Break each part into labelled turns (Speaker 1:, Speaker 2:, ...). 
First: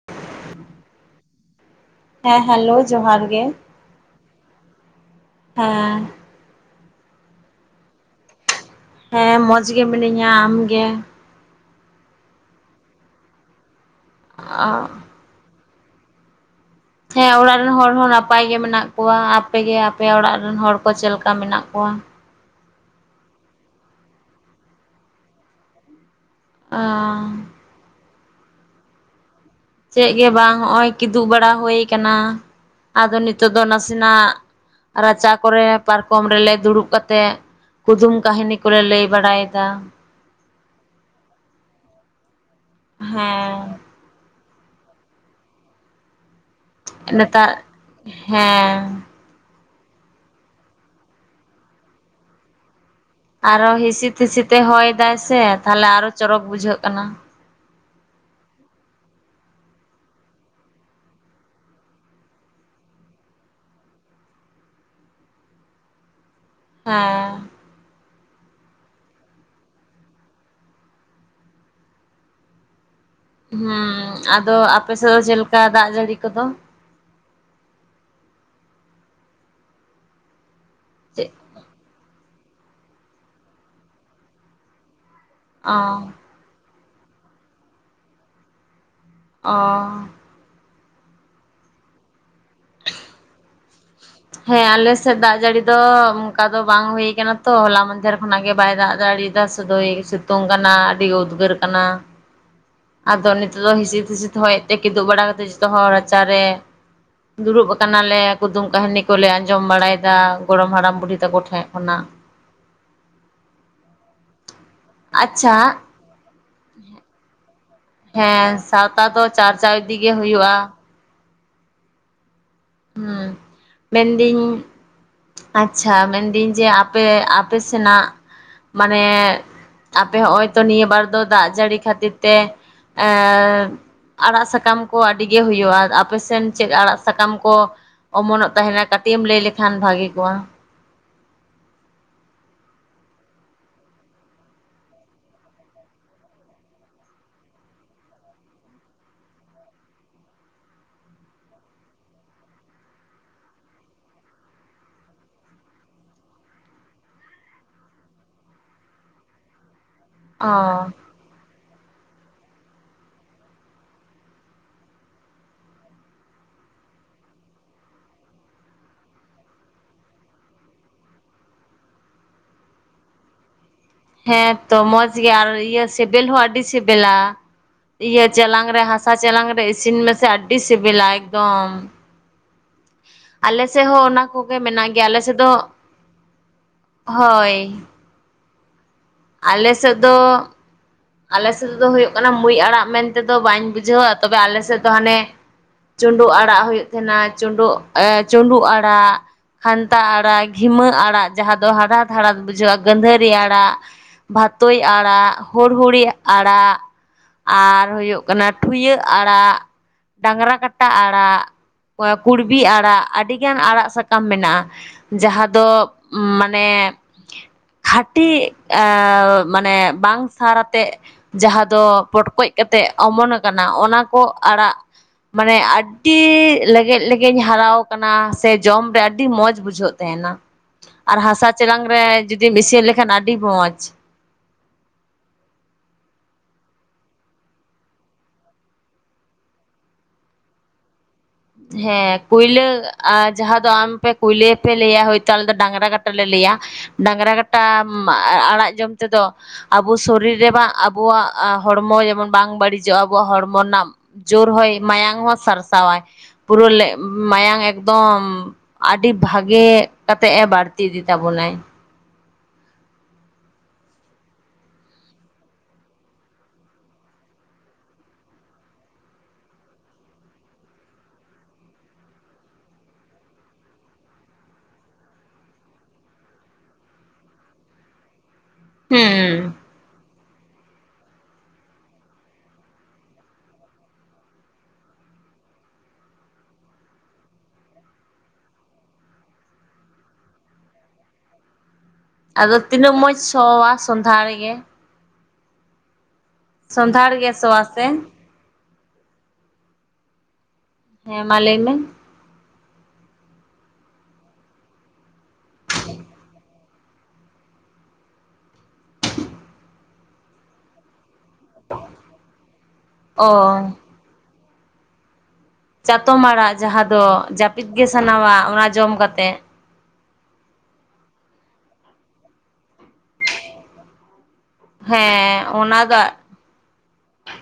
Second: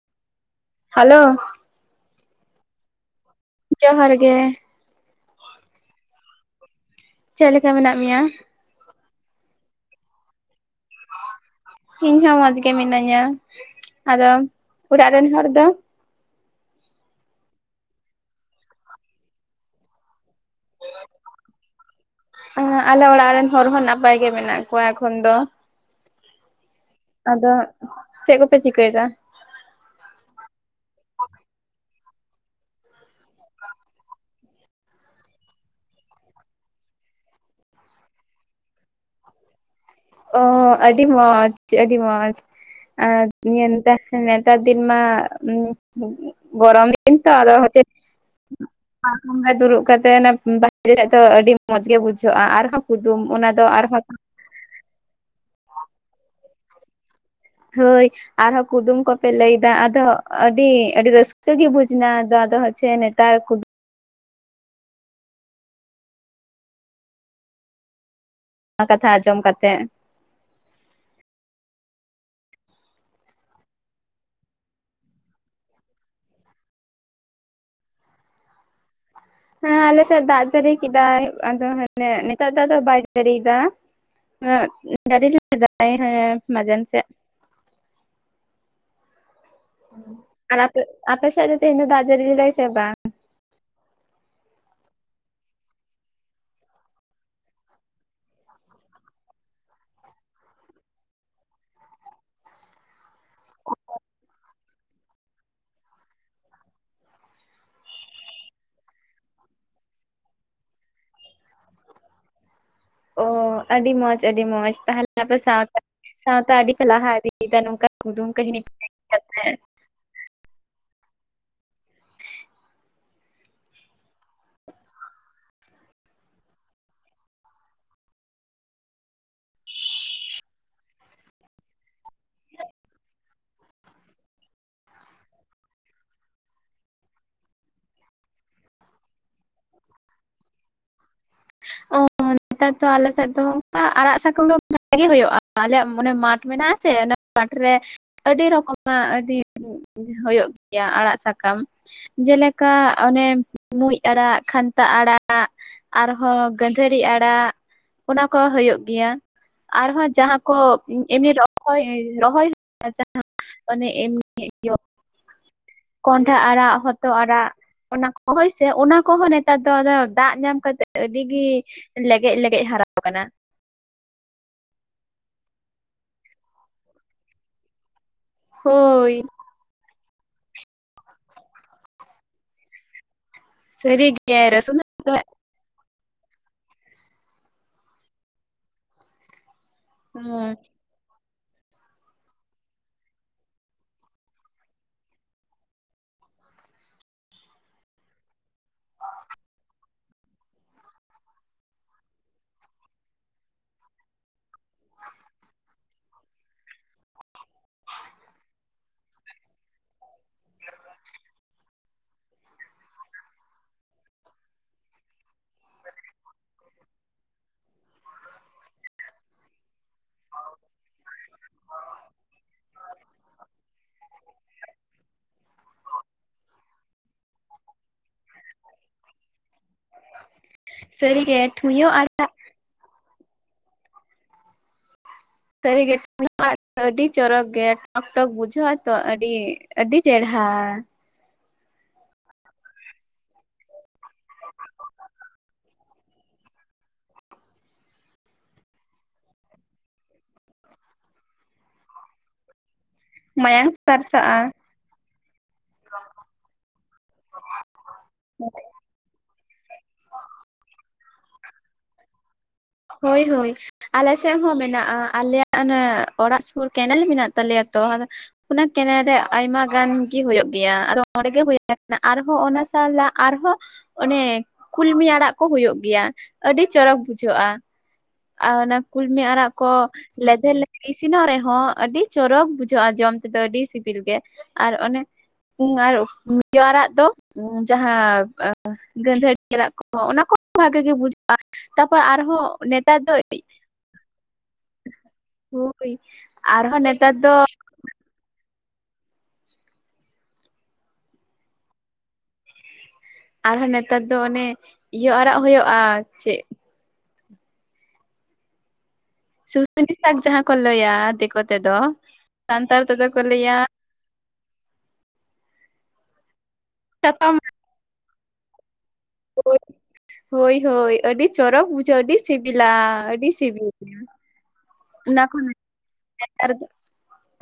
Speaker 1: [inaudible]
Speaker 2: Hello
Speaker 1: ᱦᱮᱸ hello ᱡᱚᱦᱟᱨ ᱜᱮ
Speaker 2: ᱡᱚᱦᱟᱨ ᱜᱮ
Speaker 1: ᱦᱮᱸ
Speaker 2: ᱪᱮᱫ ᱞᱮᱠᱟ ᱢᱮᱱᱟᱜ ᱢᱮᱭᱟ?
Speaker 1: ᱦᱮᱸ ᱢᱚᱡᱽ ᱜᱮ ᱢᱤᱱᱟᱹᱧᱟ ᱟᱢᱜᱮ?
Speaker 2: ᱤᱧ ᱦᱚᱸ ᱢᱚᱡᱽ ᱜᱮ ᱢᱤᱱᱟᱹᱧᱟ ᱟᱫᱚ ᱚᱲᱟᱜ ᱨᱤᱱ ᱦᱚᱲ ᱫᱚ?
Speaker 1: ᱦᱮᱸ ᱚᱲᱟᱜ ᱨᱤᱱ ᱦᱚᱲ ᱦᱚᱸ ᱱᱟᱯᱟᱭ ᱜᱮ ᱢᱮᱱᱟᱜ ᱠᱚᱣᱟ ᱟᱯᱮ ᱜᱮ ᱟᱯᱮ ᱚᱲᱟᱜ ᱨᱤᱱ ᱦᱚᱲ ᱠᱚ ᱪᱮᱫ ᱞᱮᱠᱟ ᱢᱮᱱᱟᱜ ᱠᱚᱣᱟ?
Speaker 2: ᱟᱞᱮ ᱚᱲᱟᱜ ᱨᱮᱱ ᱦᱚᱲ ᱦᱚᱸ ᱱᱟᱯᱟᱭ ᱜᱮ ᱢᱮᱱᱟᱜ ᱠᱚᱣᱟ ᱮᱠᱷᱚᱱ ᱫᱚ᱾
Speaker 1: ᱟ
Speaker 2: ᱟᱫᱚ ᱪᱮᱫ ᱠᱚᱯᱮ ᱪᱤᱠᱟᱹᱭᱮᱫᱟ?
Speaker 1: ᱪᱮᱫ ᱜᱮ ᱵᱟᱝ ᱦᱚᱸᱜᱼᱚᱭ ᱠᱤᱫᱩᱵ ᱵᱟᱲᱟ ᱦᱩᱭ ᱟᱠᱟᱱᱟ ᱟᱫᱚ ᱱᱤᱛᱚᱜ ᱫᱚ ᱱᱟᱥᱮᱱᱟᱜ ᱨᱟᱪᱟ ᱠᱚᱨᱮ ᱯᱟᱨᱠᱚᱢ ᱨᱮᱞᱮ ᱫᱩᱲᱩᱵ ᱠᱟᱛᱮᱜ ᱠᱩᱫᱩᱢ ᱠᱟᱹᱦᱱᱤ ᱠᱚᱞᱮ ᱞᱟᱹᱭ ᱵᱟᱲᱟᱭᱮᱫᱟ᱾
Speaker 2: ᱚ ᱟᱹᱰᱤ ᱢᱚᱡᱽ ᱟᱹᱰᱤ ᱢᱚᱡᱽ
Speaker 1: ᱦᱮᱸ
Speaker 2: [unintelligible] ᱱᱮᱛᱟᱨ ᱫᱤᱱ ᱢᱟ ᱜᱚᱨᱚᱢ ᱫᱤᱱ ᱫᱤᱱ ᱛᱚ
Speaker 1: ᱱᱮᱛᱟᱨ
Speaker 2: ᱟᱫᱚ ᱪᱮᱫ
Speaker 1: ᱦᱮᱸ
Speaker 2: ᱵᱚᱸᱜᱟ ᱫᱩᱲᱩᱵ ᱠᱟᱛᱮ ᱵ ᱫᱚ ᱟᱹᱰᱤ ᱢᱚᱸᱡᱽ ᱜᱮ ᱵᱩᱡᱷᱟᱹᱜᱼᱟ ᱟᱨᱦᱚᱸ ᱠᱩᱫᱩᱢ ᱚᱱᱟ ᱫᱚ ᱟᱨᱦᱚᱸ
Speaker 1: ᱛᱮ ᱦᱚᱭ ᱫᱟᱭ ᱥᱮ ᱛᱟᱦᱚᱞᱮ ᱟᱨᱚ ᱪᱚᱨᱚᱠ ᱵᱩᱡᱷᱟᱹᱜ ᱠᱟᱱᱟ᱾
Speaker 2: ᱦᱳᱭ ᱟᱨᱦᱚᱸ ᱠᱩᱫᱩᱢ ᱠᱚᱯᱮ ᱞᱟᱹᱭᱮᱫᱟ ᱟᱫᱚ ᱟᱹᱰᱤ ᱟᱹᱰᱤ ᱨᱟᱹᱥᱠᱟᱹ ᱜᱮ ᱵᱩᱡᱽ ᱮᱱᱟ ᱟᱫᱚ ᱟᱫᱚ ᱦᱚ ᱪᱷᱮ ᱱᱮᱛᱟᱨ ᱠᱩᱫᱩᱢ
Speaker 1: ᱦᱮᱸ
Speaker 2: ᱚᱱᱟ ᱠᱟᱛᱷᱟ ᱟᱸᱡᱚᱢ ᱠᱟᱛᱮᱜ
Speaker 1: ᱦᱮᱸ ᱟᱫᱚ ᱟᱯᱮᱥᱮᱫ ᱫᱚ ᱪᱮᱫ ᱞᱮᱠᱟ ᱫᱟᱜᱽ ᱡᱟᱹᱲᱤ ᱠᱚᱫᱚ?
Speaker 2: ᱦᱮᱸ ᱟᱞᱮᱥᱮᱫ ᱫᱟᱜᱽ ᱡᱟᱲᱤ ᱠᱮᱫᱟᱭ
Speaker 1: ᱪᱮᱫ
Speaker 2: ᱟᱫᱚ ᱦᱮᱸ ᱢᱟᱱᱮ ᱱᱮᱛᱟᱨ ᱫᱚ ᱟᱫᱚ ᱵᱟᱭ ᱡᱟᱨᱤᱭᱮᱫᱟ [unintelligible] [unintelligible]
Speaker 1: ᱚ
Speaker 2: ᱥᱮᱫᱟᱭ ᱦᱮᱸ ᱢᱟᱡᱮᱱ ᱥᱮᱫ ᱾
Speaker 1: ᱚ ᱾
Speaker 2: ᱟᱨ ᱟᱯᱮ, ᱟᱯᱮ ᱥᱮᱫ ᱫᱚ ᱛᱮᱦᱮᱧ ᱫᱟᱜ ᱡᱟᱨᱤ ᱞᱮᱫᱟᱭ ᱥᱮ ᱵᱟᱝ? [inaudible]
Speaker 1: ᱦᱮᱸ ᱟᱞᱮᱥᱮᱫ ᱫᱟᱜ ᱡᱟᱹᱲᱤ ᱫᱚ ᱚᱱᱠᱟ ᱫᱚ ᱵᱟᱝ ᱦᱩᱭ ᱟᱠᱟᱱᱟ ᱛᱚ, ᱦᱚᱞᱟ ᱢᱟᱫᱷᱮᱨ ᱠᱷᱚᱱᱟᱜ ᱜᱮ ᱵᱟᱭ ᱫᱟᱜ ᱡᱟᱲᱤ ᱪᱮᱫᱟᱜ ᱥᱩᱫᱩ ᱳᱭ ᱥᱤᱛᱩᱝ ᱠᱟᱱᱟ ᱟᱹᱰᱤ ᱩᱫᱽᱜᱟᱹᱨ ᱠᱟᱱᱟ ᱾
Speaker 2: [inaudible]
Speaker 1: ᱟᱫᱚ ᱱᱤᱛᱚᱜ ᱫᱚ ᱦᱤᱸᱥᱤᱫ ᱦᱤᱸᱥᱤᱫ ᱦᱚᱭᱮᱜ ᱛᱮ ᱠᱤᱫᱩᱵ ᱵᱟᱲᱟ ᱠᱟᱛᱮᱫ ᱡᱚᱛᱚ ᱦᱚᱲ ᱨᱟᱪᱟᱨᱮ ᱫᱩᱲᱩᱵ ᱟᱠᱟᱱᱟᱞᱮ ᱾ ᱠᱩᱫᱩᱢ ᱠᱟᱹᱦᱱᱤ ᱠᱚᱞᱮ ᱟᱸᱡᱚᱢ ᱵᱟᱲᱟᱭᱮᱫᱟ ᱜᱚᱲᱚᱢ ᱦᱟᱲᱟᱢ ᱵᱩᱰᱷᱤ ᱛᱟᱠᱚ ᱴᱷᱮᱡ ᱠᱷᱚᱱᱟᱜ ᱾
Speaker 2: ᱚ ᱟᱹᱰᱤ ᱢᱚᱸᱡᱽ ᱟᱹᱰᱤ ᱢᱚᱸᱡᱽ ᱛᱟᱦᱚᱞᱮ ᱟᱯᱮ
Speaker 1: ᱟᱪᱪᱷᱟ
Speaker 2: ᱥᱟᱶᱛᱟ ᱥᱟᱶᱛᱟ ᱟᱹᱰᱤᱯᱮ ᱞᱟᱦᱟ ᱤᱫᱤᱭᱮᱫᱟ ᱱᱚᱝᱠᱟ ᱠᱩᱫᱩᱢ
Speaker 1: ᱦᱮᱸ
Speaker 2: ᱠᱟᱹᱦᱱᱤ
Speaker 1: ᱥᱟᱶᱛᱟ ᱫᱚ
Speaker 2: ᱠᱟᱛᱮᱫ
Speaker 1: ᱪᱟᱨᱪᱟᱣ ᱤᱫᱤ ᱜᱮ ᱦᱩᱭᱩᱜᱼᱟ ᱾ ᱦᱩᱸ ᱢᱮᱱᱫᱟᱹᱧ ᱟᱪᱪᱷᱟ ᱢᱮᱱᱫᱟᱹᱧ ᱡᱮ ᱟᱯᱮ ᱟᱯᱮ ᱥᱮᱱᱟᱜ ᱢᱟᱱᱮ ᱟᱯᱮ ᱦᱚᱸᱜᱼᱚᱭ ᱛᱚ ᱱᱤᱭᱟᱹ ᱵᱟᱨ ᱫᱚ ᱫᱟᱜ ᱡᱟᱹᱲᱤ ᱠᱷᱟᱹᱛᱤᱨ ᱛᱮ ᱮᱸᱻᱫ ᱟᱲᱟᱜ ᱥᱟᱠᱟᱢ ᱠᱚ ᱟᱹᱰᱤ ᱜᱮ ᱦᱩᱭᱩᱜᱼᱟ ᱟᱯᱮᱥᱱ ᱪᱮᱫ ᱟᱲᱟᱜ ᱥᱟᱠᱟᱢ ᱠᱚ ᱚᱢᱚᱱᱚᱜ ᱛᱟᱦᱮᱱᱟ ᱠᱟᱹᱴᱤᱡ ᱮᱢ ᱞᱟᱹᱭ ᱞᱮᱠᱷᱟᱱ ᱵᱷᱟᱜᱤ ᱠᱚᱜᱼᱟ ᱾
Speaker 2: ᱚ ᱱᱮᱛᱟᱨ ᱫᱚ ᱟᱞᱮ ᱥᱮᱫ ᱫᱚ ᱚᱱᱠᱟ ᱟᱲᱟᱜ ᱥᱟᱠᱟᱢ ᱫᱚ ᱵᱷᱟᱜᱤ ᱦᱩᱭᱩᱜᱼᱟ ᱟᱞᱮᱭᱟᱜ ᱚᱱᱮ ᱢᱟᱴᱷ ᱢᱮᱱᱟᱜ-ᱟ ᱥᱮ ᱚᱱᱟ ᱢᱟᱴᱷ ᱨᱮ ᱟᱹᱰᱤ ᱨᱚᱠᱚᱢᱟᱜ ᱟᱹᱰᱤ ᱦᱳᱭᱳᱜ ᱜᱮᱭᱟ ᱟᱲᱟᱜ ᱥᱟᱠᱟᱢ ᱾ ᱡᱮᱞᱮᱠᱟ ᱚᱱᱮ ᱢᱩᱸᱡ ᱟᱲᱟᱜ, ᱠᱷᱟᱱᱛᱟ ᱟᱲᱟᱜ ᱟᱨᱦᱚᱸ ᱜᱟᱹᱫᱷᱟᱹᱨᱤ ᱟᱲᱟᱜ ᱚᱱᱟ ᱠᱚ ᱦᱩᱭᱩᱜ ᱜᱮᱭᱟ, ᱟᱨᱦᱚᱸ ᱡᱟᱦᱟᱸ ᱠᱚ
Speaker 1: ᱚ
Speaker 2: ᱮᱢᱱᱤ ᱨᱚᱦᱚᱭ [unintelligible] ᱮᱢᱱᱤ ᱠᱚᱸᱰᱷᱟ ᱟᱲᱟᱜ, ᱦᱚᱛᱚᱜ ᱟᱲᱟᱜ ᱾ ᱚᱱᱟ ᱠᱚ ᱦᱚᱳᱭ ᱥᱮ, ᱚᱱᱟ ᱠᱚᱦᱚᱸ ᱱᱮᱛᱟᱨ ᱫᱚ ᱫᱟᱜ ᱧᱟᱢ ᱠᱟᱛᱮ ᱟᱹᱰᱤ ᱜᱤ ᱞᱮᱜᱮᱡ ᱞᱮᱜᱮᱡ ᱦᱟᱨᱟ ᱟᱠᱟᱱᱟ ᱾
Speaker 1: ᱦᱮᱸ ᱛᱚ ᱢᱚᱸᱡᱽ ᱜᱮ ᱟᱨ ᱤᱭᱟᱹ ᱥᱤᱵᱤᱞ ᱦᱚᱸ ᱟᱹᱰᱤ ᱥᱤᱵᱮᱞᱟ ᱾ ᱤᱭᱟᱹ ᱪᱮᱞᱟᱝ ᱨᱮ ᱦᱟᱥᱟ
Speaker 2: ᱦᱳᱭ
Speaker 1: ᱪᱮᱞᱟᱝ ᱨᱮ ᱤᱥᱤᱱ ᱢᱮᱥᱮ ᱟᱹᱰᱤ ᱥᱤᱵᱤᱞᱟ ᱮᱠᱫᱚᱢ ᱾ ᱟᱞᱮ ᱥᱮᱫ ᱦᱚᱸ ᱚᱱᱟ
Speaker 2: ᱥᱟᱹᱨᱤᱜᱮ
Speaker 1: ᱠᱚᱜᱮ
Speaker 2: ᱨᱟᱹᱥᱩᱱ
Speaker 1: ᱢᱮᱱᱟᱜ ᱜᱮᱭᱟ, ᱟᱞᱮ ᱥᱮᱫ ᱫᱚ ᱦᱳᱭ ᱾ ᱟᱞᱮ ᱥᱮᱫ ᱫᱚ
Speaker 2: ᱦᱩᱸ
Speaker 1: ᱟᱞᱮ ᱥᱮᱫ ᱫᱚ ᱦᱩᱭᱩᱜ ᱠᱟᱱᱟ ᱢᱩᱡ ᱟᱲᱟᱜ ᱢᱮᱱ ᱛᱮᱫᱚ ᱵᱟᱹᱧ ᱵᱩᱡᱷᱟᱹᱣᱟ ᱛᱚᱵᱮ ᱟᱞᱮ ᱥᱮᱫ ᱫᱚ ᱦᱟᱱᱮ ᱪᱩᱸᱰᱩ ᱟᱲᱟᱜ ᱦᱩᱭᱩᱜ ᱛᱟᱦᱟᱱᱟ ᱪᱩᱸᱰᱩᱜ ᱮ ᱪᱩᱸᱰᱩ ᱟᱲᱟᱜ ᱾ ᱠᱷᱟᱱᱛᱟ ᱟᱲᱟᱜ, ᱜᱷᱤᱢᱟᱹ ᱟᱲᱟᱜ ᱡᱟᱦᱟᱸ ᱫᱚ ᱦᱟᱲᱦᱟᱛ ᱦᱟᱲᱦᱟᱛ ᱵᱩᱡᱷᱟᱹᱜᱼᱟ ᱜᱟᱹᱱᱫᱷᱟᱹᱨᱤ ᱟᱲᱟᱜ, ᱵᱷᱟᱛᱳᱭ ᱟᱲᱟᱜ ᱦᱚᱲ ᱦᱩᱲᱤᱭᱟᱹ ᱟᱲᱟᱜ, ᱟᱨ ᱦᱩᱭᱩᱜ ᱠᱟᱱᱟ ᱴᱷᱩᱭᱟᱹᱜ ᱟᱲᱟᱜ, ᱰᱟᱝᱨᱟ ᱠᱟᱴᱟ ᱟᱲᱟᱜ, ᱠᱩᱲᱵᱤ ᱟᱲᱟᱜ ᱟᱹᱰᱤᱜᱟᱱ ᱟᱲᱟᱜ ᱥᱟᱠᱟᱢ ᱢᱮᱱᱟᱜᱼᱟ ᱾ ᱡᱟᱦᱟᱸ ᱫᱚ ᱢᱟᱱᱮ ᱠᱷᱟᱴᱤ ᱮᱻ ᱢᱟᱱᱮ ᱵᱟᱝ ᱥᱟᱨ ᱟᱛᱮ ᱡᱟᱦᱟᱸ ᱫᱚ ᱯᱚᱴᱠᱚᱡ ᱠᱟᱛᱮᱜ ᱚᱢᱚᱱ ᱟᱠᱟᱱᱟ ᱚᱱᱟ ᱠᱚ ᱟᱲᱟᱜ ᱢᱟᱱᱮ ᱟᱰ ᱤ ᱞᱮᱜᱮᱡ ᱞᱮᱜᱮᱡ ᱮᱧ ᱦᱟᱨᱟᱣ ᱟᱠᱟᱱᱟ ᱥᱮ ᱡᱚᱢ ᱨᱮ ᱟᱹᱰᱤ ᱢᱚᱸᱡᱽ ᱵᱩᱡᱷᱟᱹᱜ ᱛᱟᱦᱮᱱᱟ ᱾ ᱟᱨ
Speaker 2: ᱥᱟᱹᱨᱤᱜᱮ
Speaker 1: ᱦᱟᱥᱟ ᱪᱮᱞᱟᱝ
Speaker 2: ᱴᱷᱩᱭᱳ
Speaker 1: ᱨᱮ
Speaker 2: ᱟᱲᱮ
Speaker 1: ᱡᱩᱫᱤᱢ ᱤᱥᱤᱱ ᱞᱮᱠᱷᱟᱱ ᱟᱹᱰᱤ ᱢᱚᱸᱡᱽ ᱾
Speaker 2: ᱥᱟᱹᱨᱤᱜᱮ [unintelligible] ᱟᱹᱰᱤ ᱪᱚᱨᱚᱠ ᱜᱮ ᱴᱚᱠ ᱴᱚᱠ ᱵᱩᱡᱷᱟᱹᱜᱼᱟ ᱛᱚ ᱟᱹᱰᱤ ᱟᱹᱰᱤ ᱪᱮᱨᱦᱟ ᱾
Speaker 1: ᱦᱮᱸ ᱠᱩᱭᱞᱟᱹ ᱟ ᱡᱟᱦᱟᱸ ᱫᱚ ᱟᱢᱯᱮ ᱠᱩᱭᱞᱟᱹ ᱯᱮ ᱞᱟᱹᱭᱟ ᱦᱚᱭᱛᱳ ᱟᱞᱮ ᱫᱚ ᱰᱟᱝᱨᱟ ᱠᱟᱴᱟ ᱞᱮ ᱞᱟᱹᱭᱟ ᱾ ᱰᱟᱝᱨᱟ ᱠᱟᱴᱟ ᱟᱲᱟᱜ ᱡᱚᱢ ᱛᱮᱫᱚ ᱟᱵᱚ ᱥᱚᱨᱤᱨ ᱨᱮ ᱵᱟ ᱟᱵᱚᱣᱟᱜ ᱦᱚᱲᱢᱚ ᱡᱮᱢᱚᱱ ᱵᱟᱝ ᱵᱟᱹᱲᱤᱡᱚᱜᱼᱟ ᱾ ᱟᱵᱚᱣᱟᱜ ᱦᱚᱲᱢᱚ
Speaker 2: ᱢᱟᱭᱟᱝ
Speaker 1: ᱨᱮᱱᱟᱜ
Speaker 2: ᱥᱟᱨᱥᱟᱜᱼᱟ
Speaker 1: ᱡᱳᱨ ᱦᱚᱭ ᱢᱟᱭᱟᱝ ᱦᱚᱸ ᱥᱟᱨᱥᱟᱣᱟᱭ ᱾ ᱯᱩᱨᱟᱹ ᱞᱮ ᱢᱟᱭᱟᱝ ᱮᱠᱫᱚᱢ ᱟᱹᱰᱤ ᱵᱷᱟᱜᱮ ᱠᱟᱛᱮᱜ-ᱮ ᱵᱟᱹᱲᱛᱤ ᱤᱫᱤ ᱛᱟᱵᱚᱱᱟᱭ
Speaker 2: ᱦᱳᱭ ᱦᱳᱭ ᱟᱞᱮ ᱥᱮᱱ ᱦᱚᱸ ᱢᱮᱱᱟᱜᱼᱟ ᱟᱞᱮᱭᱟᱜ ᱚᱱᱮ ᱚᱲᱟᱜ ᱥᱩᱨ ᱠᱮᱱᱮᱞ ᱢᱮᱱᱟᱜ ᱛᱟᱞᱮᱭᱟ ᱛᱚ ᱚᱱᱟ ᱠᱮᱱᱮᱞ ᱨᱮ ᱟᱭᱢᱟ ᱜᱟᱱᱜᱮ ᱦᱩᱭᱩᱜ ᱜᱮᱭᱟ ᱟᱫᱚ ᱚᱸᱰᱮᱜᱮ ᱦᱩᱭ ᱟᱠᱟᱱᱟ ᱟᱨᱦᱚᱸ ᱚᱱᱟ ᱥᱟᱞᱟᱜ ᱟᱨᱦᱚᱸ ᱚᱱᱮ ᱠᱩᱞᱢᱤ ᱟᱲᱟᱜ ᱠᱚ ᱦᱩᱭᱩᱜ ᱜᱮᱭᱟ ᱟᱹᱰᱤ ᱪᱚᱨᱚᱠ ᱵᱩᱡᱷᱟᱹᱜᱼᱟ ᱟᱨ ᱚᱱᱟ ᱠᱩᱞᱢᱤ ᱟᱲᱟᱜ
Speaker 1: ᱦᱮᱸ
Speaker 2: ᱠᱚ ᱞᱮᱫᱷᱮᱨ ᱞᱮᱫᱷᱮᱨ ᱤᱥᱤᱱᱚᱜ ᱨᱮᱦᱚᱸ ᱟᱹᱰᱤ ᱪᱚᱨᱚᱠ ᱵᱩᱡᱷᱟᱹᱜᱼᱟ ᱡᱚᱢ ᱛᱮᱫᱚ ᱟᱹᱰᱤ ᱥᱤᱵᱤᱞ ᱜᱮ ᱟᱨ ᱚᱱᱮ ᱟᱨ ᱢᱩᱱᱜᱟᱹ ᱟᱲᱟᱜ ᱫᱚ ᱩᱸ ᱡᱟᱦᱟᱸ ᱜᱟᱺᱫᱷᱟᱹᱨᱤ ᱟᱲᱟᱜ ᱠᱚᱸ ᱚᱱᱟ ᱠᱚᱦᱚᱸ ᱵᱷᱟᱹᱜᱤ ᱜᱮ ᱵᱩᱡᱷᱟᱹᱜ ᱟ, ᱛᱟᱯᱚᱨ
Speaker 1: ᱟᱫᱚ
Speaker 2: ᱟᱨᱦᱚᱸ
Speaker 1: ᱛᱤᱱᱟᱹᱜ
Speaker 2: ᱱᱮᱛᱟᱨ ᱫᱚ
Speaker 1: ᱢᱚᱡᱽ ᱥᱚᱣᱟ ᱥᱚᱸᱫᱷᱟᱲ ᱜᱮ
Speaker 2: [unintelligible] ᱟᱨᱦᱚᱸ ᱱᱮᱛᱟᱨ ᱫᱚ
Speaker 1: ᱥᱮᱱ ᱦᱮᱸ ᱢᱟ ᱞᱟᱹᱭ ᱢᱮ
Speaker 2: ᱟᱨᱦᱚᱸ ᱱᱮᱛᱟᱨ ᱫᱚ ᱚᱱᱮ ᱤᱭᱟᱹ ᱟᱲᱟᱜ ᱦᱩᱭᱩᱜᱼᱟ ᱪᱮᱫ ᱥᱩᱥᱩᱱᱤ ᱥᱟᱠ ᱡᱟᱦᱟᱸ ᱠᱚ ᱞᱟᱹᱭᱟ ᱫᱤᱠᱩ ᱛᱮᱫᱚ, ᱥᱟᱱᱛᱟᱲ ᱛᱮᱫᱚ ᱠᱚ ᱞᱟᱹᱭᱟ
Speaker 1: ᱚ ᱪᱟᱛᱚᱢ ᱟᱲᱟᱜ ᱡᱟᱦᱟᱸ ᱫᱚ
Speaker 2: ᱪᱟᱛᱚᱢ
Speaker 1: ᱡᱟᱹᱯᱤᱫ ᱜᱮ ᱥᱟᱱᱟᱣᱟ ᱚᱱᱟ ᱡᱚᱢ ᱠᱟᱛᱮᱜ
Speaker 2: ᱦᱳᱭ, ᱦᱳᱭ ᱦᱳᱭ ᱟᱹᱰᱤ ᱪᱚᱨᱚᱠ ᱵᱩᱡᱷᱟᱹᱜᱼᱟ ᱟᱹᱰᱤ ᱥᱤᱵᱤᱞᱟ ᱟᱹᱰᱤ ᱥᱤᱵᱤᱞ᱾
Speaker 1: ᱦᱮᱸ ᱚᱱᱟ ᱫᱚ
Speaker 2: ᱟᱨ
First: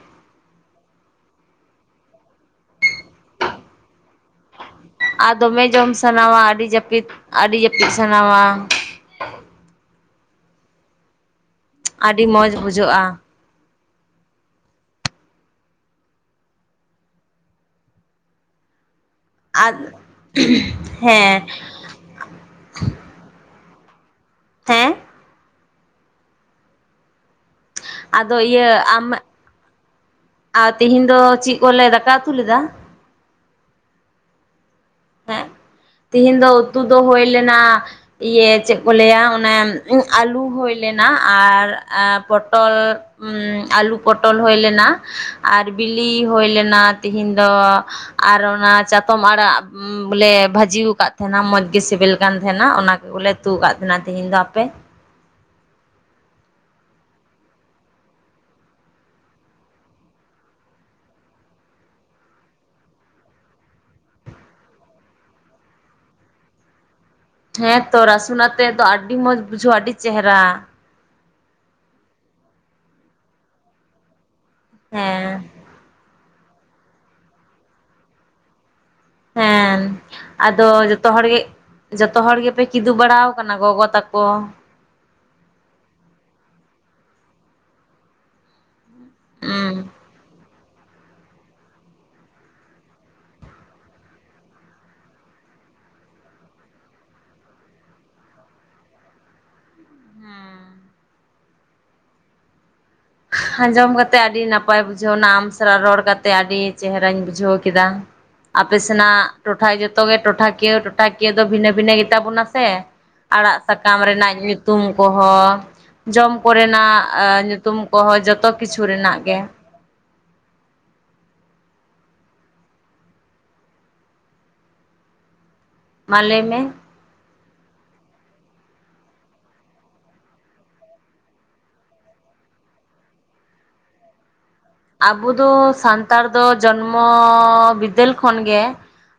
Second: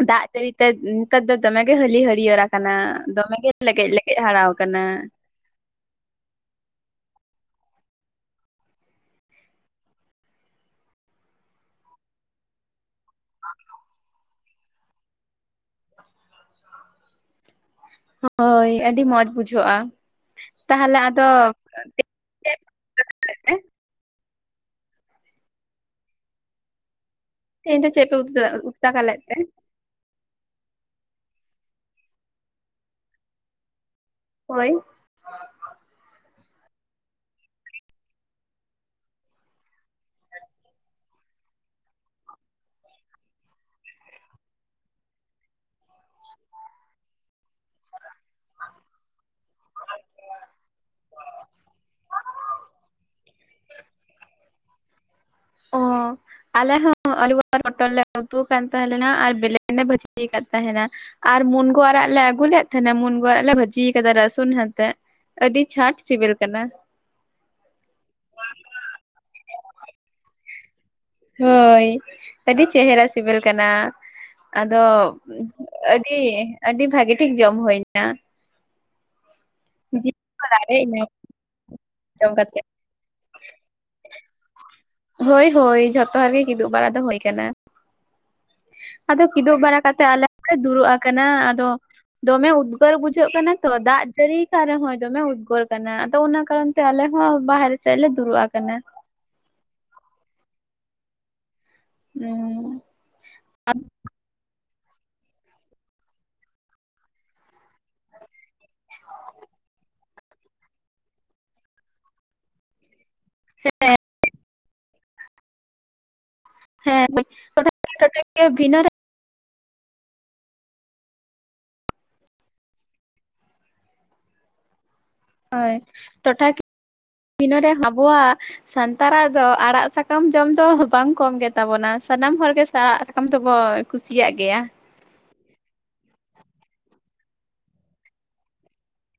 Speaker 2: ᱫᱟᱜ ᱡᱟᱹᱲᱤᱛᱮ ᱱᱮᱛᱟᱨ ᱫᱚ ᱫᱚᱢᱮᱜᱮ ᱦᱟᱹᱞᱤ ᱦᱟᱹᱨᱭᱟᱹᱲ ᱟᱠᱟᱱᱟ ᱫᱚᱢᱮ ᱜᱮ ᱞᱮᱜᱮᱡ ᱞᱮᱜᱮᱡ ᱦᱟᱨᱟᱣᱟᱠᱟᱱᱟ᱾
Speaker 1: ᱟᱨ ᱫᱚᱢᱮ ᱡᱚᱢ ᱥᱟᱱᱟᱣᱟ ᱟᱹᱰᱤ ᱡᱟᱹᱯᱤᱫ ᱟᱹᱰᱤ ᱡᱟᱹᱯᱤᱫ ᱥᱟᱱᱟᱣᱟ᱾ ᱟᱹᱰᱤ ᱢᱚᱡᱽ ᱵᱩᱡᱷᱟᱹᱜᱼᱟ
Speaker 2: [unintelligible] ᱦᱳᱭ ᱟᱹᱰᱤ ᱢᱚᱸᱡᱽ
Speaker 1: ᱟᱨ
Speaker 2: ᱵᱩᱡᱷᱟᱹᱜᱼᱟ ᱛᱟᱦᱞᱮ ᱟᱫᱚ
Speaker 1: ᱦᱮᱸ
Speaker 2: [unintelligible]
Speaker 1: ᱦᱮᱸ?
Speaker 2: ᱛᱮᱦᱮᱧ ᱫᱚ ᱪᱮᱫ ᱯᱮ
Speaker 1: ᱟᱫᱚ
Speaker 2: ᱩᱛᱩᱫᱟ ᱩᱛᱩ ᱫᱟᱠᱟ ᱞᱮᱫ ᱛᱮ
Speaker 1: ᱟ, ᱛᱤᱦᱤᱧ ᱫᱚ ᱪᱤᱜ ᱠᱚᱞᱮ ᱫᱟᱠᱟ ᱩᱛᱩ ᱞᱮᱫᱟ?
Speaker 2: ᱦᱳᱭ᱾
Speaker 1: ᱦᱮᱸ ᱛᱤᱦᱤᱧ ᱫᱚ ᱩᱛᱩ ᱫᱚ ᱦᱩᱭ ᱞᱮᱱᱟ ᱤᱭᱟᱹ ᱪᱮᱫ ᱠᱚ ᱞᱟᱹᱭᱟ ᱚᱱᱮ ᱟᱹᱞᱩ ᱦᱩᱭ ᱞᱮᱱᱟ ᱟᱨ ᱮᱸ ᱯᱚᱴᱚᱞ ᱩᱸᱻ ᱟᱞᱩ ᱯᱚᱴᱚᱞ ᱦᱩᱭ ᱞᱮᱱᱟ ᱟᱨ ᱵᱤᱞᱤ ᱦᱩᱭ ᱞᱮᱱᱟ ᱛᱤᱦᱤᱧ ᱫᱚ᱾ ᱟᱨ ᱚᱱᱟ ᱪᱟᱛᱚᱢ ᱟᱲᱟᱜ ᱵᱚᱞᱮ ᱵᱷᱟᱹᱡᱤᱣᱟᱠᱟᱫ ᱛᱟᱦᱮᱱᱟ ᱢᱚᱸᱡᱽ ᱜᱮ ᱥᱤᱵᱤᱞ ᱠᱟᱱ ᱛᱟᱦᱮᱱᱟ ᱚᱱᱟ ᱠᱚᱜᱮᱞᱮ ᱩᱛᱩ ᱟᱠᱟᱫ ᱛᱟᱦᱮᱱᱟ ᱛᱤᱦᱤᱧ ᱫᱚ᱾ ᱟᱯᱮ?
Speaker 2: ᱚ᱾ ᱟᱞᱮ ᱦᱚᱸ ᱟᱞᱩ ᱟᱨ ᱢᱚᱴᱚᱨᱞᱮ ᱩᱛᱩᱣᱟᱠᱟᱱ ᱛᱟᱦᱮᱸᱞᱮᱱᱟ ᱟᱨ ᱵᱮᱞᱮ ᱞᱮ ᱵᱷᱟᱹᱡᱤᱭ ᱟᱠᱟᱫ ᱛᱟᱦᱮᱱᱟ᱾ ᱟᱨ ᱢᱩᱱᱜᱳ ᱟᱲᱟᱜ ᱞᱮ ᱟᱹᱜᱩ ᱞᱮᱫ ᱛᱟᱸᱦᱮᱱᱟ ᱢᱩᱱᱜᱳ ᱟᱲᱟ ᱞᱮ ᱵᱷᱟᱹᱡᱤ ᱠᱟᱫᱟ ᱨᱟᱹᱥᱩᱱ ᱦᱟᱛᱮᱜ᱾ ᱟᱹᱰᱤ ᱪᱷᱟᱸᱴ ᱥᱤᱵᱤᱞ ᱠᱟᱱᱟ᱾
Speaker 1: ᱦᱮᱸᱛᱚ ᱨᱟᱹᱥᱩᱱ ᱟᱛᱮᱫ ᱫᱚ ᱟᱹᱰᱤ ᱢᱚᱸᱡᱽ ᱵᱩᱡᱷᱟᱹᱜ ᱟᱹᱰᱤ ᱪᱮᱦᱨᱟ᱾
Speaker 2: ᱦᱳᱭ, ᱟᱹᱰᱤ ᱪᱮᱦᱨᱟ ᱥᱤᱵᱤᱞ ᱠᱟᱱᱟ ᱟᱫᱚ
Speaker 1: ᱦᱮᱸ
Speaker 2: ᱟ [unintelligible] ᱟᱹᱰᱤ ᱵᱷᱟᱜᱮ ᱴᱷᱤᱠ ᱡᱚᱢ ᱦᱩᱭ ᱮᱱᱟ᱾
Speaker 1: ᱦᱮᱸ,
Speaker 2: ᱠᱚ
Speaker 1: ᱟᱫᱚ
Speaker 2: ᱨᱟᱲᱮᱡ ᱮᱱᱟ
Speaker 1: ᱡᱚᱛᱚ ᱦᱚᱲ ᱜᱮ ᱡᱚᱛᱚ
Speaker 2: ᱡᱚᱢ
Speaker 1: ᱦᱚᱲ
Speaker 2: ᱠᱟᱛᱮ
Speaker 1: ᱜᱮᱯᱮ ᱠᱤᱫᱩᱵ ᱵᱟᱲᱟᱣᱟᱠᱟᱱᱟ ᱜᱚᱜᱚ ᱛᱟᱠᱚ?
Speaker 2: ᱦᱳᱭ ᱦᱳᱭ, ᱡᱷᱚᱛᱚ ᱦᱚᱲ ᱜᱮ ᱠᱤᱫᱩᱵ ᱵᱟᱲᱟ ᱫᱚ ᱦᱳᱭ ᱠᱟᱱᱟ᱾ ᱟᱫᱚ ᱠᱤᱫᱩᱵ
Speaker 1: ᱦᱩᱸ
Speaker 2: ᱵᱟᱲᱟ ᱠᱟᱛᱮ ᱟᱞᱮ ᱦᱚᱸᱞᱮ ᱫᱩᱲᱩᱵ ᱟᱠᱟᱱᱟ, ᱟᱫᱚ ᱫᱚᱢᱮ ᱩᱫᱽᱜᱟᱹᱨ ᱵᱩᱡᱷᱟᱹᱜ ᱠᱟᱱᱟ ᱛᱚ, ᱫᱟᱜ ᱡᱟᱹᱲᱤ ᱠᱟᱜ ᱨᱮᱦᱚᱸᱭ ᱫᱚᱢᱮ ᱩᱫᱽᱜᱟᱹᱨ ᱠᱟᱱᱟ᱾ ᱟᱫᱚ ᱚᱱᱟ ᱠᱟᱨᱚᱱ ᱛᱮ ᱟᱞᱮ ᱦᱚᱸ ᱵᱟᱦᱨᱮ ᱥᱮᱫ ᱞᱮ ᱫᱩᱲᱩᱵ ᱟᱠᱟᱱᱟ᱾ ᱦᱩᱸ᱾
Speaker 1: ᱟᱸᱡᱚᱢ ᱠᱟᱛᱮ ᱟᱹᱰᱤ ᱱᱟᱯᱟᱭ ᱵᱩᱡᱷᱟᱹᱣᱱᱟ, ᱟᱢ ᱥᱟᱞᱟᱜ ᱨᱚᱲ ᱠᱟᱛᱮ ᱟᱹᱰᱤ ᱪᱮᱦᱨᱟᱧ ᱵᱩᱡᱷᱟᱹᱣ ᱠᱮᱫᱟ᱾ ᱟᱯᱮ ᱥᱮᱱᱟᱜ ᱴᱚᱴᱷᱟ ᱡᱚᱛᱚ ᱜᱮ ᱴᱚᱴᱷᱟᱠᱤᱭᱟᱹ ᱴᱚᱴᱷᱟᱠᱤᱭᱟᱹ ᱫᱚ ᱵᱷᱤᱱᱟᱹ ᱵᱷᱤᱱᱟᱹ ᱜᱮ ᱛᱟᱵᱚᱱᱟ ᱥᱮ ᱟᱲᱟᱜ ᱥᱟᱠᱟᱢ ᱨᱮᱱᱟᱜ ᱧᱩᱛᱩᱢ ᱠᱚᱦᱚᱸ ᱡᱚᱢ ᱠᱚᱨᱮᱱᱟᱜ
Speaker 2: ᱦᱮᱸ
Speaker 1: ᱧᱩᱛᱩᱢ ᱠᱚᱦᱚᱸ,
Speaker 2: ᱴᱚᱴᱷᱟᱠᱤᱭᱟᱹ
Speaker 1: ᱡᱚᱛᱚ
Speaker 2: ᱵᱷᱤᱱᱟᱹ
Speaker 1: ᱠᱤᱪᱷᱩ
Speaker 2: ᱨᱮ
Speaker 1: ᱨᱮᱱᱟᱜ ᱜᱮ ᱾
Speaker 2: ᱦᱳᱭ,
Speaker 1: ᱢᱟ ᱞᱟᱹᱭ ᱢᱮ᱾
Speaker 2: ᱴᱚᱴᱷᱟᱠᱤᱭᱟ [inaudible] ᱟᱵᱚᱣᱟᱜ ᱥᱟᱱᱛᱟᱲᱟᱜ ᱫᱚ ᱟᱲᱟᱜ ᱥᱟᱠᱟᱢ ᱡᱚᱢ ᱫᱚ ᱵᱟᱝ ᱠᱚᱢ ᱜᱮᱛᱟᱵᱚᱱᱟ, ᱥᱟᱱᱟᱢ ᱦᱚᱲᱜᱮ ᱟᱲᱟᱜ ᱥᱟᱠᱟᱢ ᱫᱚᱵᱚ ᱠᱩᱥᱤᱭᱟᱜ ᱜᱮᱭᱟ ᱾
Speaker 1: ᱟᱵᱚ ᱫᱚ ᱥᱟᱱᱛᱟᱲ ᱫᱚ ᱡᱚᱱᱢᱚ ᱵᱤᱫᱟᱹᱞ ᱠᱷᱚᱱᱜᱮ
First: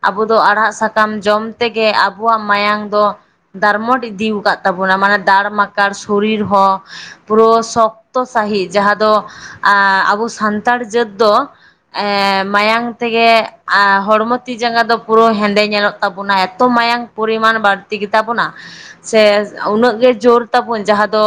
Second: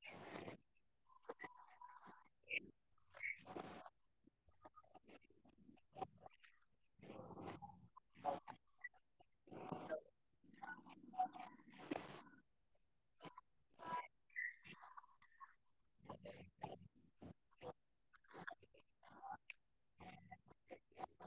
Speaker 1: ᱟᱵᱚ ᱫᱚ ᱟᱲᱦᱟᱜ ᱥᱟᱠᱟᱢ ᱡᱚᱢ ᱛᱮᱜᱮ ᱟᱵᱚᱣᱟᱜ ᱢᱟᱭᱟᱝ ᱫᱚ ᱫᱟᱨᱢᱚᱴ ᱤᱫᱤᱣ ᱟᱠᱟᱫ ᱛᱟᱵᱚᱱᱟ ᱾ ᱢᱟᱱᱮ ᱫᱟᱲ ᱢᱟᱠᱟᱲ ᱥᱚᱨᱤᱨ ᱦᱚᱸ ᱯᱩᱨᱟᱹ ᱥᱚᱠᱛᱚ ᱥᱟᱺᱦᱤᱡ ᱡᱟᱦᱟᱸ ᱫᱚ ᱟᱵᱚ ᱥᱟᱱᱛᱟᱲ ᱡᱟᱹᱛ ᱫᱚ ᱮᱸ ᱢᱟᱭᱟᱝ ᱛᱮᱜᱮ ᱦᱚᱲᱢᱚ ᱛᱤ ᱡᱟᱸᱜᱟ ᱫᱚ ᱯᱩᱨᱟᱹ ᱦᱮᱸᱫᱮ ᱧᱮᱞᱚᱜ ᱛᱟᱵᱚᱱᱟ, ᱮᱛᱚ ᱢᱟᱭᱟᱝ ᱯᱚᱨᱤᱢᱟᱱ ᱵᱟᱹᱲᱛᱤ ᱜᱮᱛᱟᱵᱚᱱᱟ ᱥᱮ ᱩᱱᱟᱹᱜ ᱜᱮ ᱡᱳᱨ ᱛᱟᱵᱚᱱ ᱡᱟᱦᱟᱸ ᱫᱚ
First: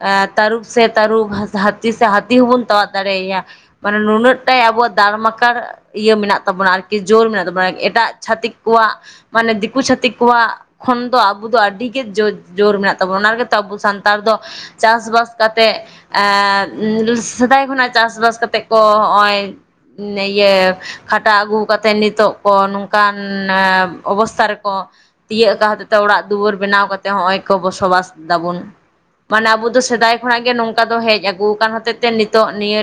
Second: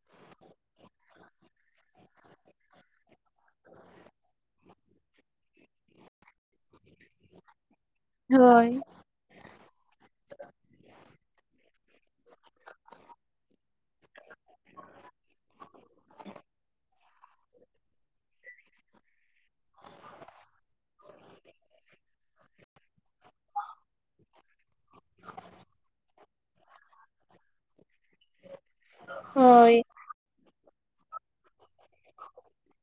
Speaker 1: ᱮ ᱛᱟᱹᱨᱩᱯ ᱥᱮ ᱛᱟᱹᱨᱩᱵ, ᱦᱟᱹᱛᱤ ᱥᱮ ᱦᱟᱹᱛᱤ ᱦᱚᱸᱵᱚᱱ ᱛᱟᱣᱟ ᱫᱟᱲᱮᱭᱭᱟ ᱾ ᱢᱟᱱᱮ ᱱᱩᱱᱟᱹᱜ ᱴᱟ ᱟᱵᱚᱣᱟᱜ ᱫᱟᱲᱢᱟᱠᱟᱲ ᱤᱭᱟᱹ ᱢᱮᱱᱟᱜ ᱛᱟᱵᱚᱱᱟ, ᱟᱨᱠᱤ ᱡᱳᱨ ᱢᱮᱱᱟᱜ ᱛᱟᱵᱚᱱᱟ ᱟᱨ ᱮᱴᱟᱜ ᱪᱷᱟᱹᱛᱤᱠ
Speaker 2: ᱦᱳᱭ
Speaker 1: ᱠᱚᱣᱟᱜ ᱢᱟᱱᱮ ᱫᱤᱠᱩ ᱪᱷᱟᱹᱛᱤᱠ ᱠᱚᱣᱟᱜ ᱠᱷᱚᱱ ᱫᱚ ᱟᱵᱚ ᱫᱚ ᱟᱹᱰᱤ ᱜᱮ ᱡᱳᱨ ᱡᱳᱨ ᱢᱮᱱᱟᱜ ᱛᱟᱵᱚᱱᱟ ᱾ ᱚᱱᱟ ᱜᱮᱛᱚ ᱟᱵᱚ ᱥᱟᱱᱛᱟᱲ ᱫᱚ ᱪᱟᱥᱵᱟᱥ ᱠᱟᱛᱮᱜ, ᱮᱸ ᱥᱮᱫᱟᱭ ᱠᱷᱚᱱᱟᱜ ᱪᱟᱥᱵᱟᱥ ᱠᱟᱛᱮ ᱠᱚ ᱱᱚᱜᱼᱚᱭ ᱤᱭᱟᱹ ᱠᱷᱟᱴᱟᱣ ᱟᱹᱜᱩ ᱠᱟᱛᱮᱜ ᱱᱤᱛᱚᱜ ᱠᱚ ᱱᱚᱝᱠᱟᱱ ᱚᱵᱚᱥᱛᱷᱟ ᱨᱮᱠᱚ ᱛᱤᱭᱟᱹᱜ ᱠᱟᱜ ᱦᱚᱛᱮ ᱛᱮ ᱚᱲᱟᱜ ᱫᱩᱣᱟᱹᱨ ᱵᱮᱱᱟᱣ ᱠᱟᱛᱮ ᱦᱚᱸᱜᱼᱚᱭ ᱠᱚ ᱵᱚᱥᱚᱵᱟᱥ ᱫᱟᱵᱚᱱ ᱾ ᱢᱟᱱᱮ ᱟᱵᱚ
Speaker 2: ᱦᱳᱭ
Speaker 1: ᱫᱚ ᱥᱮᱫᱟᱭ ᱠᱷᱚᱱᱟᱜ ᱜᱮ ᱱᱚᱝᱠᱟ ᱫᱚ ᱦᱮᱡ ᱟᱹᱜᱩ ᱟᱠᱟᱱ ᱦᱚᱛᱮᱡ ᱛᱮ ᱱᱤᱛᱚᱜ ᱱᱤᱭᱟᱹ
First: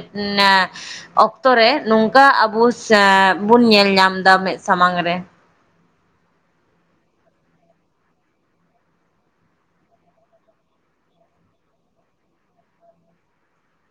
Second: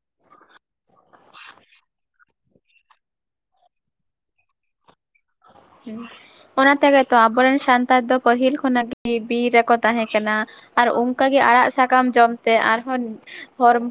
Speaker 1: ᱚᱠᱛᱚ ᱨᱮ ᱱᱚᱝᱠᱟ ᱟᱵᱚ ᱥᱮ ᱵᱩᱱ ᱧᱮᱞ ᱧᱟᱢ ᱮᱫᱟ ᱢᱮᱫ ᱥᱟᱢᱟᱝ ᱨᱮ ᱾
Speaker 2: ᱚᱱᱟ ᱛᱮᱜᱮ ᱛᱚ ᱟᱵᱚᱨᱮᱱ ᱥᱟᱱᱛᱟᱲ ᱫᱚ ᱯᱟᱹᱦᱤᱞ ᱠᱷᱚᱱᱟᱜ ᱜᱮ ᱵᱤᱨ ᱨᱮᱠᱚ ᱛᱟᱦᱮᱸ ᱠᱟᱱᱟ ᱾ ᱟᱨ ᱚᱱᱠᱟ ᱜᱮ ᱟᱲᱟᱜ ᱥᱟᱠᱟᱢ ᱡᱚᱢ ᱛᱮ ᱟᱨᱦᱚᱸ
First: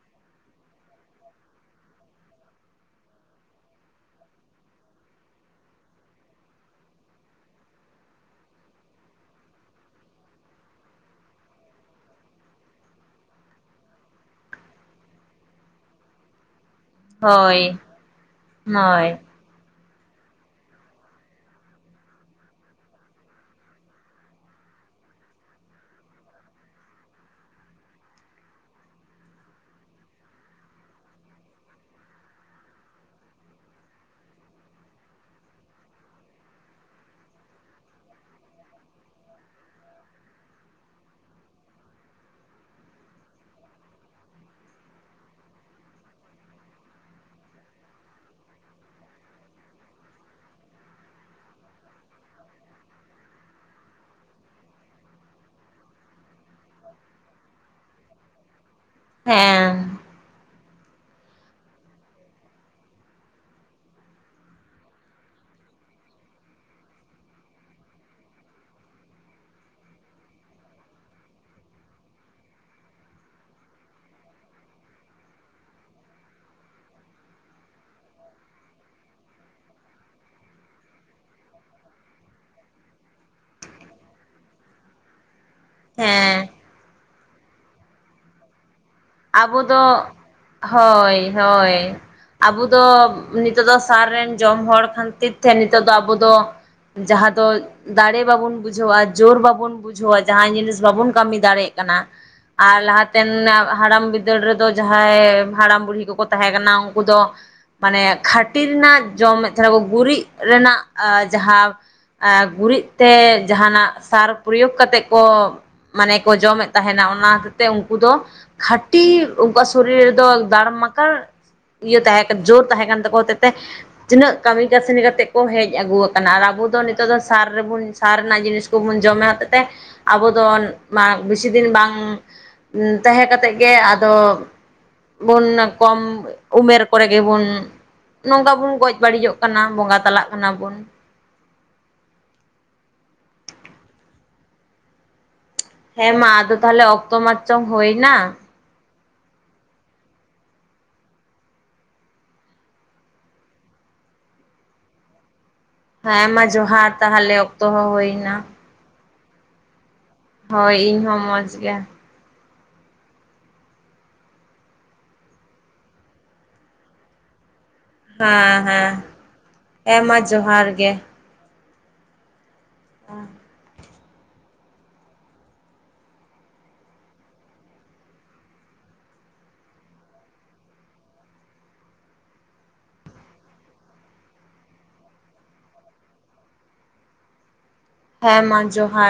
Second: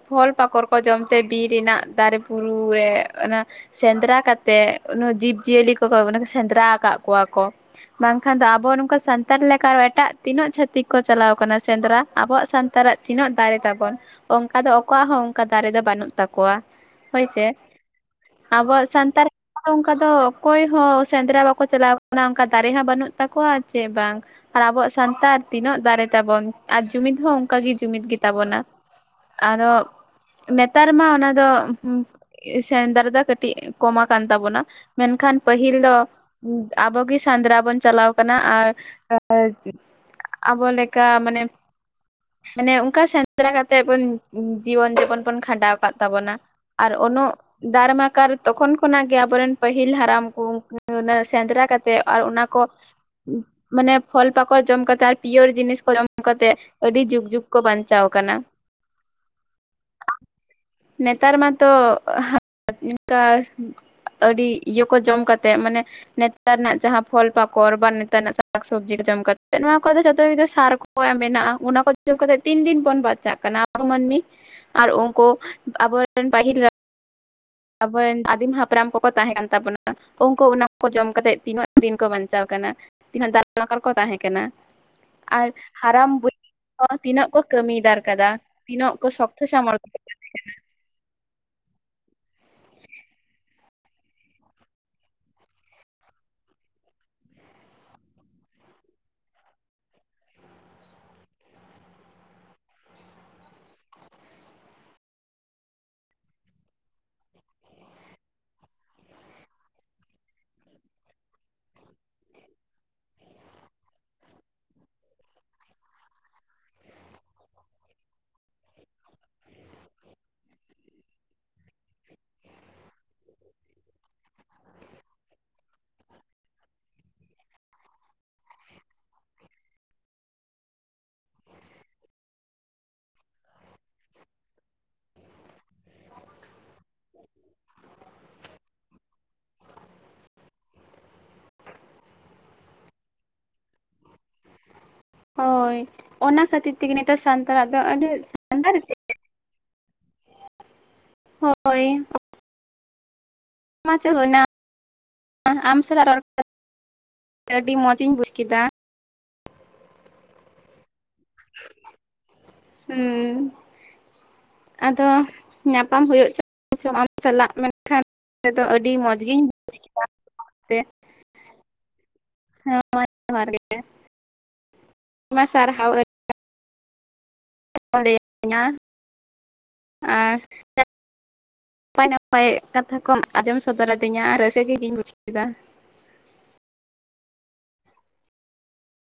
Speaker 2: ᱯᱷᱚᱞ ᱯᱟᱠᱚᱲ ᱠᱚ ᱡᱚᱢ ᱛᱮ ᱵᱤᱨ ᱨᱮᱱᱟᱜ ᱫᱟᱨᱮ ᱵᱩᱨᱩᱨᱮ ᱚᱱᱟ ᱥᱮᱸᱫᱽᱨᱟ ᱠᱟᱛᱮᱜ ᱡᱤᱵᱽᱼᱡᱤᱭᱟᱹᱞᱤ ᱠᱚᱮ ᱥᱮᱸᱫᱽᱨᱟ ᱟᱠᱟᱜ ᱠᱚᱣᱟ ᱠᱚ ᱾ ᱵᱟᱝᱠᱷᱟᱱ ᱫᱚ ᱟᱵᱚ ᱱᱚᱝᱠᱟ ᱥᱟᱱᱛᱟᱲ ᱞᱮᱠᱟ ᱮᱴᱟᱜ ᱛᱤᱱᱟᱹᱜ ᱪᱷᱟᱛᱤᱠ ᱠᱚ ᱪᱟᱞᱟᱣ ᱟᱠᱟᱱᱟ ᱥᱮᱸᱫᱽᱨᱟ ᱟᱵᱚᱣᱟᱜ ᱥᱟᱱᱛᱟᱲᱟᱜ ᱾ ᱛᱤᱱᱟᱹᱜ ᱫᱟᱨᱮ ᱛᱟᱵᱚᱱ ᱚᱱᱠᱟ ᱫᱚ ᱚᱠᱚᱣᱟᱜ ᱦᱚᱸ ᱚᱱᱠᱟ ᱫᱟᱨᱮ ᱫᱚ ᱵᱟᱹᱱᱩᱜ ᱛᱟᱠᱚᱣᱟ ᱾ ᱦᱳᱭ ᱥᱮ, ᱟᱵᱚᱣᱟᱜ
Speaker 1: ᱦᱳᱭ
Speaker 2: ᱥᱟᱱᱛᱟᱲ ᱚᱱᱠᱟ ᱫᱚ ᱚᱠᱚᱭ ᱦᱚᱸ ᱥᱮᱸᱫᱽᱨᱟ ᱵᱟᱠᱚ ᱪᱟᱞᱟᱣ ᱠᱟᱱᱟ, ᱚᱱᱠᱟ ᱫᱟᱨᱮ ᱦᱚᱸ ᱵᱟᱹᱱᱩᱜ ᱛᱟᱠᱚᱣᱟ ᱪᱮ ᱵᱟᱝ ᱾ ᱟᱨ ᱟᱵᱚᱣᱟᱜ ᱥᱟᱱᱛᱟᱲ ᱛᱤᱱᱟᱹᱜ ᱫᱟᱨᱮ ᱛᱟᱵᱚᱱ ᱟᱨ ᱡᱩᱢᱤᱫ ᱦᱚᱸ ᱚᱱᱠᱟ ᱜᱮ ᱡᱩᱢᱤᱫ ᱜᱮ ᱛᱟᱵᱚᱱᱟ ᱾ ᱟᱨᱚ ᱱᱮᱛᱟᱨ ᱢᱟ ᱚᱱᱟ ᱫᱚ ᱥᱮᱸᱫᱽᱨᱟ ᱫᱚ ᱠᱟᱹᱴᱤᱡ ᱠᱚᱢᱟ ᱟᱠᱟᱱ ᱛᱟᱵᱚᱱᱟ ᱢᱮᱱᱠᱷᱟᱱ ᱯᱟᱹᱦᱤᱞ ᱫᱚ ᱟᱵᱚᱜᱮ ᱥᱮᱸᱫᱽᱨᱟ ᱵᱚᱱ ᱪᱟᱞᱟᱣ ᱠᱟᱱᱟ ᱟᱨ [inaudible] ᱟᱵᱚ ᱞᱮᱠᱟ ᱢᱟᱱᱮ [unintelligible] ᱢᱟᱱᱮ ᱚᱱᱠᱟ ᱥᱮᱸᱫᱽᱨᱟ ᱠᱟᱛᱮᱜ ᱵᱩᱱ ᱡᱤᱵᱚᱱ ᱡᱟᱯᱚᱱ ᱵᱚᱱ ᱠᱷᱟᱸᱰᱟᱣ ᱟᱠᱟᱟᱜ ᱛᱟᱵᱚᱱᱟ ᱟᱨ ᱩᱱᱟᱹᱜ ᱫᱟᱨᱢᱟᱠᱟᱲ ᱛᱚᱠᱷᱚᱱ ᱠᱷᱚᱱᱟᱜ ᱜᱮ ᱟᱵᱚᱨᱮᱱ ᱯᱟᱹᱦᱤᱞ ᱦᱟᱲᱟᱢ ᱠᱚ ᱥᱮᱸᱫᱽᱨᱟ ᱠᱟᱛᱮᱮᱫ ᱟᱨ ᱚᱱᱟ ᱠᱚ ᱢᱟᱱᱮ ᱯᱷᱚᱞ ᱯᱟᱠᱚᱲ ᱡᱚᱢ ᱠᱟᱛᱮᱜ ᱟᱨ ᱯᱤᱭᱳᱨ ᱡᱤᱱᱤᱥ ᱠᱚ ᱡᱚᱢ ᱠᱟᱛᱮᱜ ᱟᱹᱰᱤ ᱡᱩᱜᱽ ᱡᱩᱜᱽ ᱠᱚ ᱵᱟᱧᱪᱟᱣ ᱟᱠᱟᱱᱟ
Speaker 1: ᱦᱮᱸ
Speaker 2: [inaudible] ᱱᱮᱛᱟᱨ ᱢᱟᱛᱚ ᱦᱟᱜ ᱤᱱᱠᱟᱨ ᱟᱹᱰᱤ ᱤᱭᱟᱹ ᱠᱚ ᱡᱚᱢ ᱠᱟᱛᱮᱼᱼ ᱛᱮ ᱢᱟᱱᱮ ᱱᱮᱛᱟᱨ ᱨᱮᱱᱟᱜ ᱡᱟᱦᱟᱸ ᱯᱷᱚᱞ ᱯᱟᱠᱚᱲ ᱵᱟ ᱱᱮᱛᱟᱨ ᱨᱮᱱᱟᱜ ᱥᱟᱠᱥᱚᱵᱡᱤ ᱠᱚ ᱡᱚᱢ ᱠᱟᱛᱮᱮᱫ ᱱᱚᱣᱟ ᱠᱚᱫᱚ ᱡᱚᱛᱚ ᱜ ᱥᱟᱨ ᱠᱚ ᱚ ᱢᱮᱱᱟᱜᱼᱟ ᱚᱱᱟ ᱠᱚ ᱡᱚᱢ ᱠᱟᱛᱮᱮᱫ ᱛᱤᱱ ᱫᱤᱱ ᱵᱚᱱ ᱵᱟᱧᱪᱟᱜ ᱠᱟᱱᱟ ᱟᱵᱚ ᱢᱟᱹᱱᱢᱤ ᱟᱨ ᱩᱱᱠᱩ ᱟᱵᱚᱨ ᱨᱮᱱ ᱯᱟᱹᱦᱤᱞ ᱟᱵᱚ ᱨᱮᱱ ᱟᱫᱤᱢ ᱦᱟᱯᱨᱟᱢ ᱠᱚᱠᱚ ᱛᱟᱦᱮᱸ ᱠᱟᱱ ᱛᱟᱵᱚᱱᱟ ᱩᱱᱠᱩ ᱚᱱᱟ ᱠᱚ ᱡᱚᱢ ᱠᱟᱛᱮᱮᱫ ᱛᱤᱱᱟᱹᱜ ᱫᱤᱱ ᱠᱚ ᱵᱟᱧᱪᱟᱣ ᱠᱟᱱᱟ ᱛᱤᱱᱟᱹᱜ ᱫᱟᱨᱢᱟᱠᱚᱲ ᱠᱚ ᱛᱟᱦᱮᱸ ᱠᱟᱱᱟ ᱟᱨ ᱦᱟᱲᱟᱢ [unintelligible]
Speaker 1: ᱦᱮᱸ
Speaker 2: ᱵᱩᱲᱦᱤ ᱛᱤᱱᱟᱹᱜ ᱠᱚ ᱠᱟᱹᱢᱤᱭᱤᱫᱟᱨ ᱠᱟᱫᱟ ᱛᱤᱱᱟᱹᱜ ᱠᱚ ᱥ
Speaker 1: ᱟᱵᱚ ᱫᱚ ᱦᱳᱭ ᱦᱳᱭ ᱟᱵᱚ ᱫᱚ ᱱᱤᱛᱚᱜ ᱫᱚ ᱥᱟᱨ ᱨᱮᱱ ᱡᱚᱢ ᱦᱚᱲ ᱠᱷᱟᱹᱛᱤᱨ ᱛᱮ ᱱᱤᱛᱚᱜ ᱫᱚ ᱟᱵᱚ ᱫᱚ ᱡᱟᱦᱟᱸ ᱫᱚ ᱫᱟᱲᱮ ᱵᱟᱵᱚᱱ ᱵᱩᱡᱷᱟᱹᱣᱟ᱾ ᱡᱳᱨ ᱵᱟᱵᱚᱱ ᱵᱩᱡᱷᱟᱹᱣᱟ᱾ ᱡᱟᱦᱟᱸ ᱡᱤᱱᱤᱥ ᱵᱟᱵᱚᱱ ᱠᱟᱹᱢᱤ ᱫᱟᱲᱮᱭᱟᱜ ᱠᱟᱱᱟ᱾ ᱟᱨ ᱞᱟᱦᱟᱛᱮᱱ ᱦᱟᱲᱟᱢ ᱵᱤᱫᱟᱹᱞ ᱨᱮᱫᱚ ᱡᱟᱦᱟᱸᱭ ᱦᱟᱲᱟᱢ ᱵᱩᱲᱦᱤ ᱠᱚᱠᱚ ᱛᱟᱦᱮᱸ ᱠᱟᱱᱟ ᱩᱱᱠᱩ ᱫᱚ ᱢᱟᱱᱮ ᱠᱷᱟᱹᱴᱤ ᱨᱮᱱᱟᱜ ᱡᱚᱢᱮᱫ ᱛᱟᱦᱮᱱᱟ ᱠᱚ ᱜᱩᱨᱤᱡ ᱨᱮᱱᱟᱜᱼᱟ ᱡᱟᱦᱟᱸ ᱟᱨ ᱜᱩᱨᱤᱡ ᱛᱮ ᱡᱟᱦᱟᱱᱟᱜ ᱥᱟᱨ ᱯᱚᱨᱚᱭᱳᱜᱽ ᱠᱟᱛᱮᱮᱫ ᱠᱚ ᱢᱟᱱᱮ ᱠᱚ ᱡᱚᱢᱮᱫ ᱛᱟᱦᱮᱱᱟ ᱚᱱᱟ ᱦᱚᱛᱮᱫ ᱛᱮ ᱩᱱᱠᱩ ᱫᱚ ᱠᱷᱟᱹᱴᱤ ᱩᱱᱠᱩᱣᱟᱜ ᱥᱚᱨᱤᱨ ᱨᱮᱫᱚ ᱫᱷᱟᱲᱢᱟᱠᱟᱲ ᱤᱭᱟᱹ ᱛᱟᱦᱮᱸᱠᱟᱱ ᱡᱳᱨ ᱛᱟᱦᱮ ᱠᱟᱱ ᱛᱟᱠᱚ ᱦᱚᱛᱮᱫ ᱛᱮ ᱛᱤᱱᱟᱹᱜ ᱠᱟᱹᱢᱤ ᱠᱟᱹᱥᱱᱤ ᱠᱟᱛᱮ ᱠᱚ ᱦᱮᱡ ᱟᱹᱜᱩ ᱟᱠᱟᱱᱟ ᱟᱨ ᱟᱵᱚ ᱫᱚ ᱱᱤᱛᱚᱜ ᱫᱚ ᱥᱟᱨ ᱨᱮᱵᱚᱱ ᱥᱟᱨ ᱨᱮᱱᱟᱜ ᱡᱤᱱᱤᱥ ᱠᱚᱵᱚᱱ ᱡᱚᱢᱮᱫ ᱦᱚᱛᱮᱡ ᱛᱮ ᱟᱵᱚ ᱫᱚ ᱵᱮᱥᱤ ᱫᱤᱱ ᱵᱟᱝ ᱛᱟᱦᱮᱸ ᱠᱟᱛᱮᱜ ᱜᱮ ᱟᱫᱚ ᱵᱚᱱ ᱠᱚᱢ ᱩᱢᱮᱨ ᱠᱚᱨᱮ ᱜᱮᱵᱚᱱ ᱱᱚᱝᱠᱟ ᱵᱚᱱ ᱜᱚᱡ ᱵᱟᱹᱲᱤᱡᱚᱜ ᱠᱟᱱᱟ ᱵᱚᱸᱜᱟ ᱛᱟᱞᱟᱜ ᱠᱟᱱᱟ ᱵᱚᱱ᱾
Speaker 2: ᱦᱳᱭ
Speaker 1: ᱦᱮᱸ ᱢᱟ
Speaker 2: ᱚᱱᱟ
Speaker 1: ᱟᱫᱚ
Speaker 2: ᱠᱷᱟᱹᱛᱤᱨ
Speaker 1: ᱛᱟᱦᱚᱞᱮ
Speaker 2: ᱛᱮᱜᱮ
Speaker 1: ᱚᱠᱛᱚ
Speaker 2: ᱱᱤᱛᱚᱜ
Speaker 1: ᱢᱟᱪᱚᱝ
Speaker 2: ᱥᱟᱱᱛᱟᱲᱟᱜ ᱫᱚ ᱟᱹᱰᱤ
Speaker 1: ᱦᱩᱭᱱᱟ
Speaker 2: ᱥᱟᱱᱛᱟᱲᱤ ᱦᱳᱭ ᱢᱟᱥ [unintelligible] ᱦᱩᱭᱱᱟ ᱥᱟᱞᱟᱜ ᱨᱚᱲ
Speaker 1: ᱦᱮᱸ ᱢᱟ ᱡᱚᱦᱟᱨ ᱛᱟᱦᱚᱞᱮ
Speaker 2: ᱠᱟᱛᱮ
Speaker 1: ᱚᱠᱛᱚ
Speaker 2: ᱟᱹᱰᱤ
Speaker 1: ᱦᱚᱸ
Speaker 2: ᱢᱚᱸᱡᱽ ᱤᱧ ᱵᱩᱡ
Speaker 1: ᱦᱩᱭᱱᱟ᱾
Speaker 2: ᱠᱮᱫᱟ
Speaker 1: ᱦᱳᱭ ᱤᱧ ᱦᱚᱸ ᱢᱚᱸᱡᱽ ᱜᱮᱭᱟ
Speaker 2: ᱦᱮᱸ ᱟᱫᱚ ᱧᱟᱯᱟᱢ ᱦᱩᱭᱩᱜ ᱪᱚ [unintelligible] ᱪᱚᱝ ᱟᱢ ᱥᱟᱞᱟᱜ ᱢᱮ
Speaker 1: ᱦᱮᱸ ᱦᱮᱸ ᱦᱮᱸᱢᱟ ᱡᱚᱦᱟᱨ ᱜᱮ᱾
Speaker 2: ᱦᱮᱸ ᱢᱟ ᱡᱚᱦᱟᱨ ᱜᱮ [unintelligible] ᱢᱟ ᱥᱟᱨ ᱞᱟᱹᱭᱤᱧᱟ [unintelligible] ᱟᱨ ᱱᱟᱯᱟᱭ ᱱᱟᱯᱟᱭ ᱠᱟᱛᱷᱟ ᱠᱚᱢ ᱟᱸᱡᱚᱢ ᱥᱚᱫᱚᱨᱟᱫᱤᱧᱟ ᱟᱨ ᱨᱟᱹᱥᱠ ᱜᱮᱤᱧ ᱵᱩᱡᱷᱟᱹᱣᱮᱫᱟ᱾
Speaker 1: ᱦᱮᱸ ᱢᱟ ᱡᱚᱦᱟᱨ